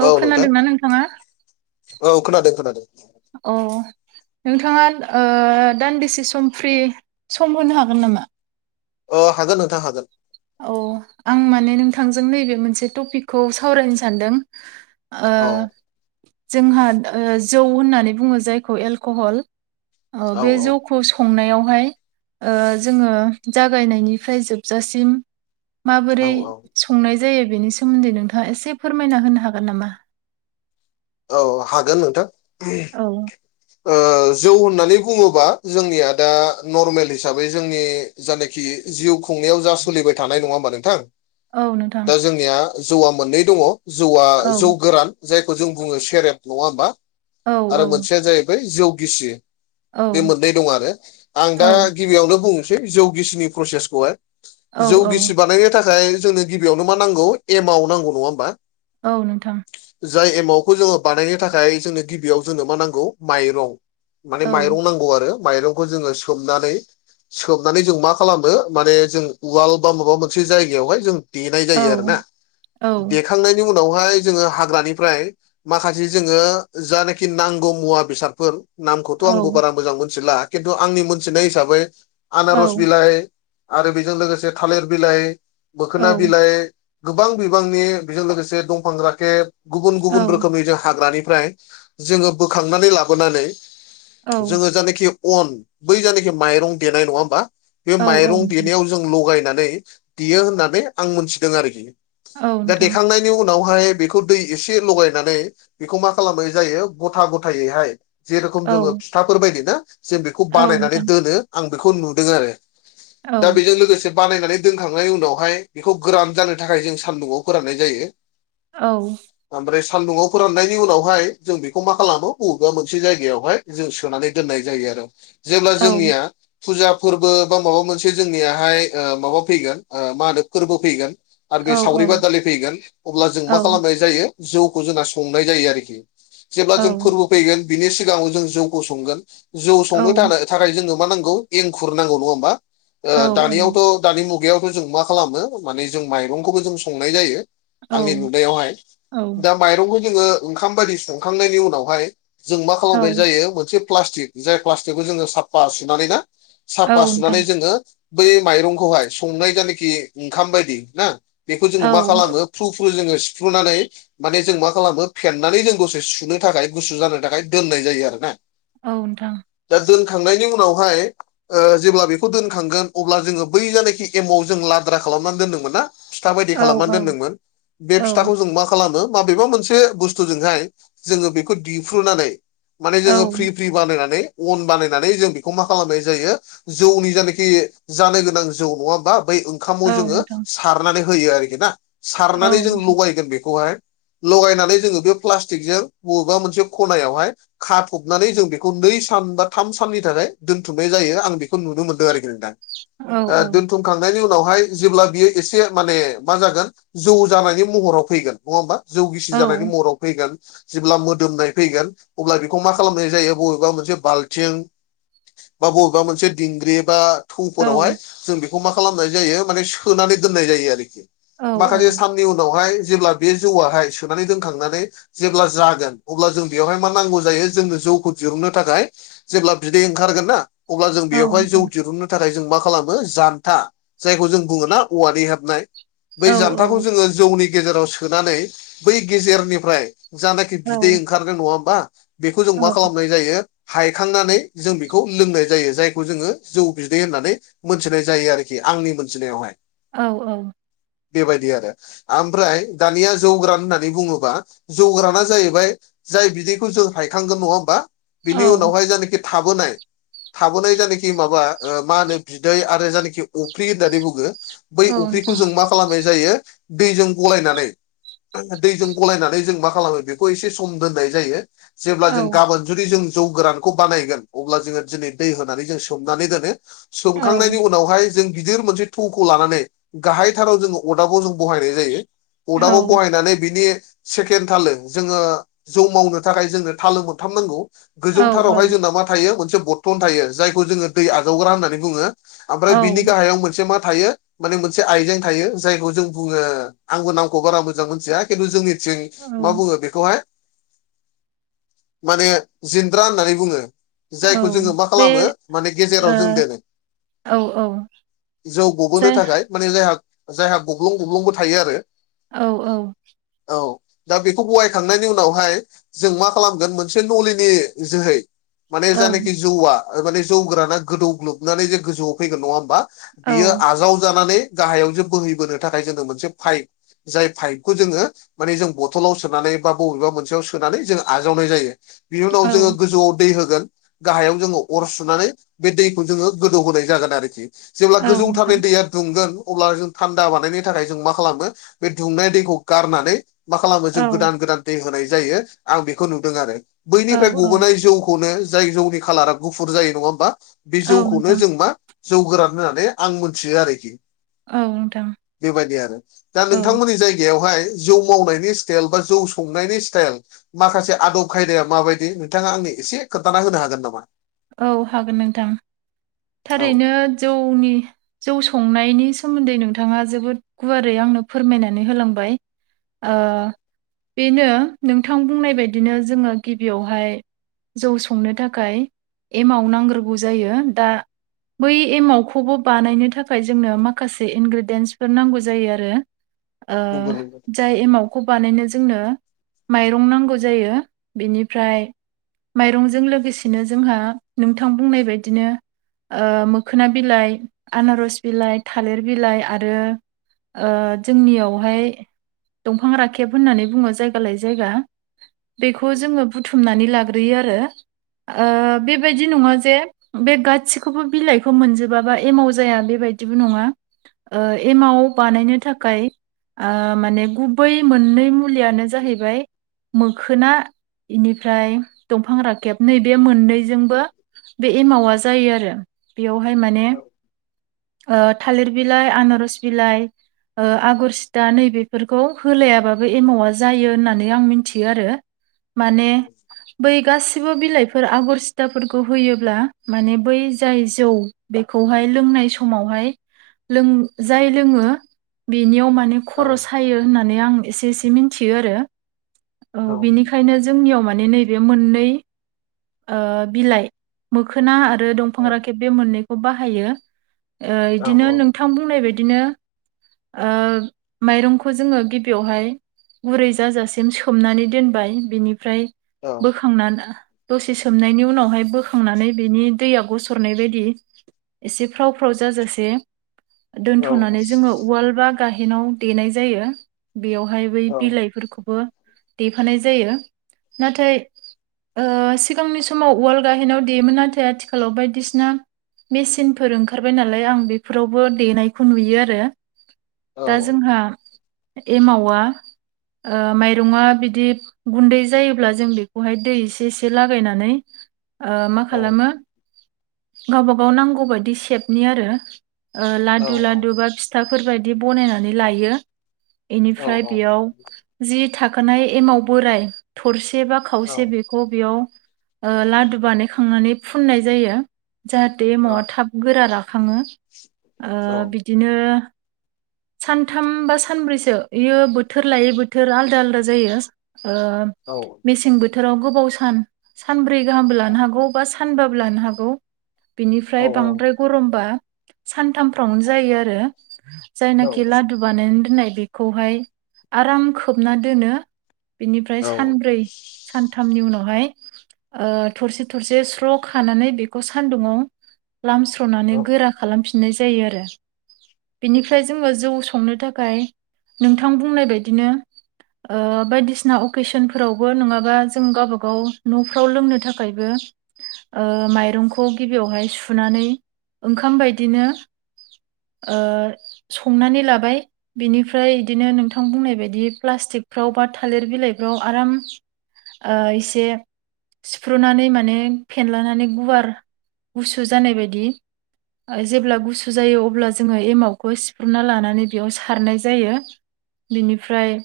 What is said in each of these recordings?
औ खोनादोंना नोंथाङा। औ खोनादों खोनादों। औ। नोंथाङा ओ दानदिसे सम फ्रि सम होनो हागोन नामा। औ हागोन नोंथां हागोन। औ आं माने नोंथांजों नैबे मोनसे टपिकखौ सावरायनो सानदों। ओ औ जोंहा ओ जौ होननानै बुङो जायखौ एलक'हल। ओ औ बे औ जौ संनायावहाय ओ जोङो जागायनायनिफ्राय जोबजासिम माबोरै औ औ संनाय जायो बेनि सोमोन्दै नोंथाङा एसे फोरमायना होनो हागोन नामा। औ हागोन नोंथां। औ। ओ जौ होननानै बुङोबा जोंनिया दा नर्मेल हिसाबै जोंनि जानाखि जिउ खुंनायाव जा सोलिबाय थानाय नङा होमबा नोंथां। औ नोंथां दा जोंनिया जौ आ मोननै दङ जौवआ औ जौ गोरान जायखौ जों बुङो सेरेब नङा होमबा औ आरो मोनसेया जाहैबाय जौ गिसि। औ बे मोननै दं आरो आं दा औ गिबियावनो बुंनोसै जौगिसिनि प्रसेसखौहाय। औ जौ औ गिसि बानायनो थाखाय जोंनो गिबियावनो मा नांगौ एमाव नांगौ नङा होमबा। औ नोंथां। जाय एमावखौ जोङो बानायनो थाखाय जोंनो गिबियाव जोंनो मा नांगौ माइरं। औ माने माइरं नांगौ आरो माइरंखौ जोङो सोमनानै। सोबनानै जों मा खालामो माने जों उवाल बा माबा मोनसे जायगायावहाय जों देनाय औ जायो आरोना औ देखांनायनि उनावहाय जोङो हाग्रानिफ्राय माखासे जोङो जानाखि नांगौ मुवा बेसादफोर नामखौथ' औ आंबो बारा मोजां मोनथिला। खिन्थु आंनि मोनथिनाय हिसाबै औ आनारस बिलाइ। आरो बेजों लोगोसे थालिर बिलाइ औ मोखोना बिलाइ गोबां बिबांनि बेजों लोगोसे दंफां राखेब गुबुन गुबुन रो हाग्रानिफ्राय जोङो बोखांनानै लाबोनानै औ जोङो जानाखि अन बै जानाखि माइरं देनाय नङा होमबा बे औ माइरं देनायाव जों लगायनानै देयो होननानै आं मोनथिदों आरोखि औ दा नोंथां देखांनाय बेनि उनावहाय बेखौ दै एसे लगायनानै बेखौ मा खालामनाय जायो गथा गथायैहाय जेरखम जोङो औ फिथाफोर बायदि ना जों बेखौ औ बानायनानै नोंथां दोनो आं बेखौ नुदों आरो। दा औ बिजों लोगोसे बानायनानै दोनखांनायनि उनावहाय बेखौ गोरान जानो थाखाय जों सान्दुंआव फोराननाय जायो। औ। [unintelligible] सान्दुङआव फोराननायनि उनावहाय जों बेखौ मा खालामो बबेबा मोनसे जायगायावहाय जों सोनानै दोननाय जायो आरो जेब्ला औ जोंनिया फुजा फोरबो बा माबा मोनसे जोंनियाहाय माबा फैगोन ओ मा होनो फोरबो फैगोन आरो औ बे सावरि बादालि फैगोन अब्ला जों औ मा नोंथां खालामनाय जायो जौखौ जोंङा संनाय जायो आरोखि जेब्ला औ जों फोरबो फैगोन बिनि सिगाङाव जों जौखौ संगोन जौ औ संनो थाखाय थाखाय जोंनो मा नांगौ एंखुर नांगौ नङा होमबा ओ दानियावथ' दानि मुगायावथ' जों मा खालामो माने जों माइरंखौबो जों संनाय जायो औ आंनि नुनायावहाय औ दा माइरंखौ जोङो ओंखाम बायदि संखांनायनि उनावहाय जों मा औ खालामनाय जायो मोनसे प्लास्टिक जाय प्लास्टिकखौ जोङो साफा सुनानै ना औ औ साफा नोंथां सुनानै जोङो बै माइरंखौहाय संनाय जानाखि ओंखाम बायदि ना बेखौ जोङो औ मा खालामो फ्रुफ्रु जोङो सिफ्रुनानै माने जों मा खालामो फेनानै जों दसे सुनो थाखाय गुसु जानो थाखाय दोननाय जायो आरो ना औ नोंथां दा दोनखांनायनि उनावहाय ओ जेब्ला बेखौ दोनखांगोन अब्ला जोङो बै जानोखि एमाव जों लाद्रा खालामनानै दोनदोंमोन ना फिथा बायदि खालामनानै दोनदोंमोन औ बे फिथाखौ औ जों मा खालामो माबेबा मोनसे बुस्थुजोंहाय जोङो बेखौ दिफ्रुनानै माने जो फ्रि औ फ्रि बानायनानै अन बानायनानै जों बेखौ मा खालामनाय जायो जौनि जानोखि जानो गोनां जौ नङा होमबा बै ओ ओंखामाव औ नोंथां औ जोङो नोंथां सारनानै होयो आरोखि ना औ सारनानै जों लगायगोन बेखौहाय लगायनानै जोङो बे प्लास्टिकजों बबेबा मोनसे खनायावहाय खाथबनानै जों बेखौ नै सान बा थाम साननि थाखाय दोनथुमनाय जायो आं बेखौ नुनो मोन्दों आरोखि नोंथां औ आ औ औ दोनथुमखांनायनि उनावहाय जेब्ला बियो एसे माने मा जागोन जौ जानायनि महराव फैगोन नङा होमबा जौ गिसि जानायनि महराव फैगोन जेब्ला मोदोमनाय फैगोन अब्ला बेखौ मा खालामनाय जायो बबेबा मोनसे बाल्थिं बा बबेबा मोनसे दिंग्रि बा थौफोरावहाय जों बेखौ मा खालामनाय जायो माने सोनानै दोननाय जायो आरोखि औ औ माखासे साननि उनावहाय जेब्ला बे जौवाहाय सोनानै दोनखांनानै जेब्ला जागोन अब्ला जों बेवहाय मा नांगौ जायो जोंनो जौखौ दिहुननो थाखाय जेब्ला बिदै ओंखारगोन ना अब्ला जों औ बेयावहाय जौ नोंथां दिरहुननो नि थाखाय जों मा खालामो जान्था जायखौ जों बुङोना औवानि हेबनाय औ बै जान्थाखौ जोङो जौनि गेजेराव सोनानै बै गेजेरनिफ्राय जानाखि बिदै औ ओंखा खारनो नङा होमबा बेखौ जों मा औ खालामनाय जायो हायखांनानै जों बेखौ लोंनाय जायो जायखौ जोङो जौ बिदै होननानै मोनथिनाय जायो आरोखि आंनि मोनथिनायावहाय औ औ बेबायदि आरो आमफ्राय दानिया जौग्रान होननानै बुङोबा जौग्राना जाहैबाय जाय बिदैखौ जों हायखांगोन नङा होमबा औ बिनि उनावहाय जायनाखि थाबोनाय थाबोनाय जानोखि माबा ओ मा होनो बिदै आरो जानोखि अफ्रि होननानै बुङो औ बै नोंथां अफ्रिखौ जों मा खालामनाय जायो दैजों गलायनानै दैजों गलायनानै जों मा खालामो बेखौ एसे सम दोननाय जायो जेब्ला औ जों गाबोन जुदि जों जौ गोरान खौ बानायोन अब्ला जोङो दिनै दै होनानै जों सोमनानै दोनो औ सोमखांनायनि उनावहाय जों गिदिर मोनसे थौखौ लानानै गाहायथाराव जोङो अदाबाव जों बहायनाय जायो औ अदाबाव बहायनानै बिनि सेकेणड थालो जोङो जौ मावनो थाखाय जोंनो थालो मोनथाम नांगौ औ गोजौथारावहाय जोंना मा थायो मोनसे बर्थन थायो जायखौ जोङो दै आजावग्रा होननानै बुङो। ओमफ्राय बिनि औ गाहायाव मोनसे मा थायो मोनसे आइजें थायो जायखौ जों बुङो आंबो नामखौ बारा मोजां मोनथिया खिनथु जोंनि थिं मा औ बुङो बेखौहाय माने जिन्द्रा होननानै बुङो। औ जायखौ जोङो मा बे खालामो माने गेजेराव जों दोनदेरो। ओ औ औ जौ गबोनो जाय थाखाय माने जायहा जायहा गब्लं गब्लंबो थायो आरो। औ औ औ दा बेखौ बहायखांनायनि उनावहाय जों मा खालामगोन मोनसे नलिनि जोहै माने औ जानोखि जौवआ माने जौ गोराना गोदौग्लोबनानै जे गोजौआव फैगोन नङा होमबा? औ बियो आजावजानानै गाहायाव जे बोहैबोनो थाखाय जोङो मोनसे पाइप जाय फाइपखौ जोङो माने जों बथलाव सोनानै बा बबेबा मोनसेयाव सोनानै जों आजावनाय जायो। बिनि उनाव औ जोङो गोजौआव दै होगोन। गाहायाव जोङो अर सुनानै बे दैखौ जोङो गोदौ होनोनाय जागोन आरोखि। जेब्ला औ नोंथां गोजौथारनि दैया दुंगोन अब्ला जों थान्दा बानायनायनि थाखाय जों मा खालामनो बे दुंनाय दैखौ गारनानै मा खालामो औ जों गोदान गोदान दै होनाय जायो आं बेखौ नुदों आरो औ बैनिफ्राय औ गबोनाय जौखौनो जाय जौनि खालारा गुफुर जायो नङा होमबा बे औ जौखौनो नोंथां जों मा जौ गोरान होननानै आं मोनथियो आरोखि औ नोंथां बेबायदि आरो दा औ नोंथांमोन नि जायगायावहाय जौ मावनायनि स्टाइल बा जौ संनायनि स्टाइल माखासे आदब खायदाया माबायदि नोंथाङा आंनो एसे खोन्थाना होनो हागोन नामा? औ हागोन नोंथां औ थारैनो जौनि जौ संनायनि सोमोन्दै नोंथाङा जोबोद गुवारै आंनो फोरमायनानै होलांबाय। ओ बिनो नोंथां बुंनाय बादिनो जोङो गिबियावहाय जौ संनो थाखाय एमाव नांग्रोगौ जायो दा बै एमावखौबो बानायनो थाखाय जोंनो माखासे इनग्रेडियेन्सफोर नांगौ जायो आरो। ओ नंगौ नंगौ जाय एमावखौ बानायनो जोंनो माइरं नांगौ जायो बेनिफ्राय माइरंजों लोगोसेनो जोंहा नोंथां बुंनाय बायदिनो ओ मोखोना बिलाइ आनारस बिलाइ थालिर बिलाइ आरो ओ जोंनियावहाय दंफां राखेब होननानै बुङो जायगा लायै जायगा। बेखौ जोङो बुथुमनानै लाग्रोयो आरो ओ बेबायदि नङा जे बे गासिखौबो बिलाइखौ मोनजोबाबा एमाव जाया बेबायदिबो नङा। ओ एमाव बानायनो थाखाय ओ माने गुबै मोननै मुलियानो जाहैबाय मोखोना इनिफ्राय दंफां राखेब नैबे मोननैजों औ बो बे एमावा जायो आरो बेयावहाय माने ओ थालिर बिलाइ आनारस बिलाइ ओ आगर सिदा नैबेफोरखौ होलायाबाबो एमावा जायो होननानै आं मिनथियो आरो। माने बै गासिबो बिलाइफोर आगरसि दाफोरखौ होयोब्ला माने बै जाय जौ बेखौहाय लोंनाय समावहाय लों जाय लोङो बेनियाव मा नानै औ खर' सायो होननानै आं एसे एसे मिनथियो आरो औ बेनिखायनो जोंनियाव माने नैबे मोननै ओ बिलाइ मोखोना आरो औ दंफां राखेब बे मोननैखौ बाहायो ओ इदिनो नों थांं बुंनाय बायदिनो ओ माइरंखौ जोङो गिबियावहाय गुरै जाजासिम सोमनानै दोनबाय बिनिफ्राय औ। खांनानै दसे सोमनायनि उनावहाय बोखांनानै बेनि दैया गसरनाय बायदि एसे फ्राव फ्राव जाजासे दोनथ'नानै जोङो उवाल बा गाहेनाव देनाय जायो बेयावहाय बै औ बिलाइफोरखौबो देफानाय जायो नाथाय ओ सिगांनि समाव उवाल गाहेेनाव देयोमोन नाथाय आथिखालाव बायदिसिना मेचिनफोर ओंखारबाय नालाय आं बेफोरावबो देनायखौ नुयो आरो दा जोंहा एमावा ओ माइरङा बिदि गुन्दै जायोब्ला जों बेखौहाय दै एसे एसे लागायनानै ओ मा खालामो गावबागाव नांगौबायदि सेपनि आरो ओ औ औ लादु लादु बा फिथाफोरबायदि बनायनानै लायो एनिफ्राय औ बेयाव औ जि थाखानाय एमाव बोराय थरसे बा खावसे औ बे खौ बेयाव ओ लादु बानायखांनानै फुननाय जायो जाहाथे एमावा औ थाब गोरा राखाङो ओ औ बिदिनो सानथाम बा सानब्रैसो इयो बोथोर लायै बोथोर आलदा आलदा जायो ओ औ। मेसें बोथोराव गोबाव सान सानब्रै गाहामबो लानो हागौ बा सानबाबो लानो हागौ औ औ बिनिफ्राय बांद्राय गरमबा सानथामफ्रावनो जायो आरो औ जायनाखि लादु बानायनानै दोननाय बेखौहाय आराम खोबना दोनो बिनिफ्राय औ सानब्रै सानथामनि उनावहाय ओ थरसे थरसे स्र' खानानै बेखौ सानदुंआव औ लामस्र'नानै गोरा खालामफिननाय जायो आरो। बिनिफ्राय जोङो जौ संनो थाखाय नोंथां बुंनाय बायदिनो ओ बायदिसिना अकेशन फोरावबो नङाबा जों गावबागाव न'फ्राव लोंनो था खायबो ओ माइरंखौ गिबियावहाय सुनानै ओंखाम बायदिनो ओ संनानै लाबाय बिनिफ्राय बिदिनो नोंथां बुंनाय बायदि प्लास्टिकफ्राव बा थालिर बिलाइफ्राव आराम एसे सुफ्रुनानै माने फेनलानानै गुवार गुसु जानाय बायदि जेब्ला गुसु जायो अब्ला जोङो एमावखौ सिफ्रुना लानानै बेयाव सारनाय जायो। बिनिफ्राय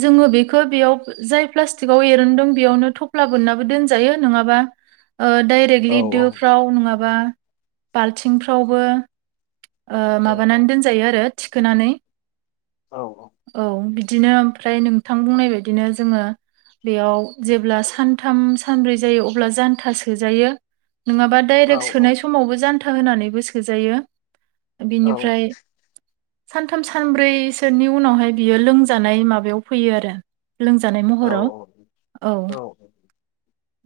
जोङो बेखौ बेयाव जाय प्लास्टिकाव एरनदों बेयावनो थ' खफ्ला बोननाबो दोनजायो नङाबा ओ औ औ दडायरेक्टलि दोफ्राव नङाबा बाल्थिंफ्रावबो ओ माबानानै दोनजायो आरो थिखोनानै औ बिदिनो ओमफ्राय नोंथां बुंनाय बायदिनो जोङो बेयाव जेब्ला सानथाम सानब्रै जायो अब्ला जानथा सोजायो नङाबा डायरेक्ट सोनाय समावबो जानथा होनानैबो सोजायो बिनिफ्राय सानथाम सानब्रैसोनि उनावहाय बियो लोंजानाय माबायाव फैयो आरो लोंजानाय महराव औ औ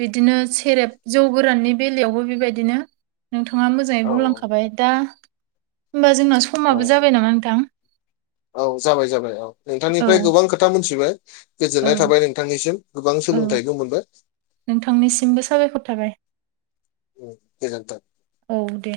बिदिनो सेरेब जौ गोराननि बेलायावबो बेबायदिनो नोंथाङा मोजाङै औ औ बुंलांखाबाय दा होमबा जोंना स औ औ औ जाबाय जाबाय औ औ नोंथांनिफ्राय गोबां खोथा मोनथिबाय औ गोजोननाय थाबाय नोंथांनिसिम गोबां औ सोलोंथाइबो मोनबाय नोंथांनिसिमबो साबायखर थाबाय उम गोजोनथों। औ दे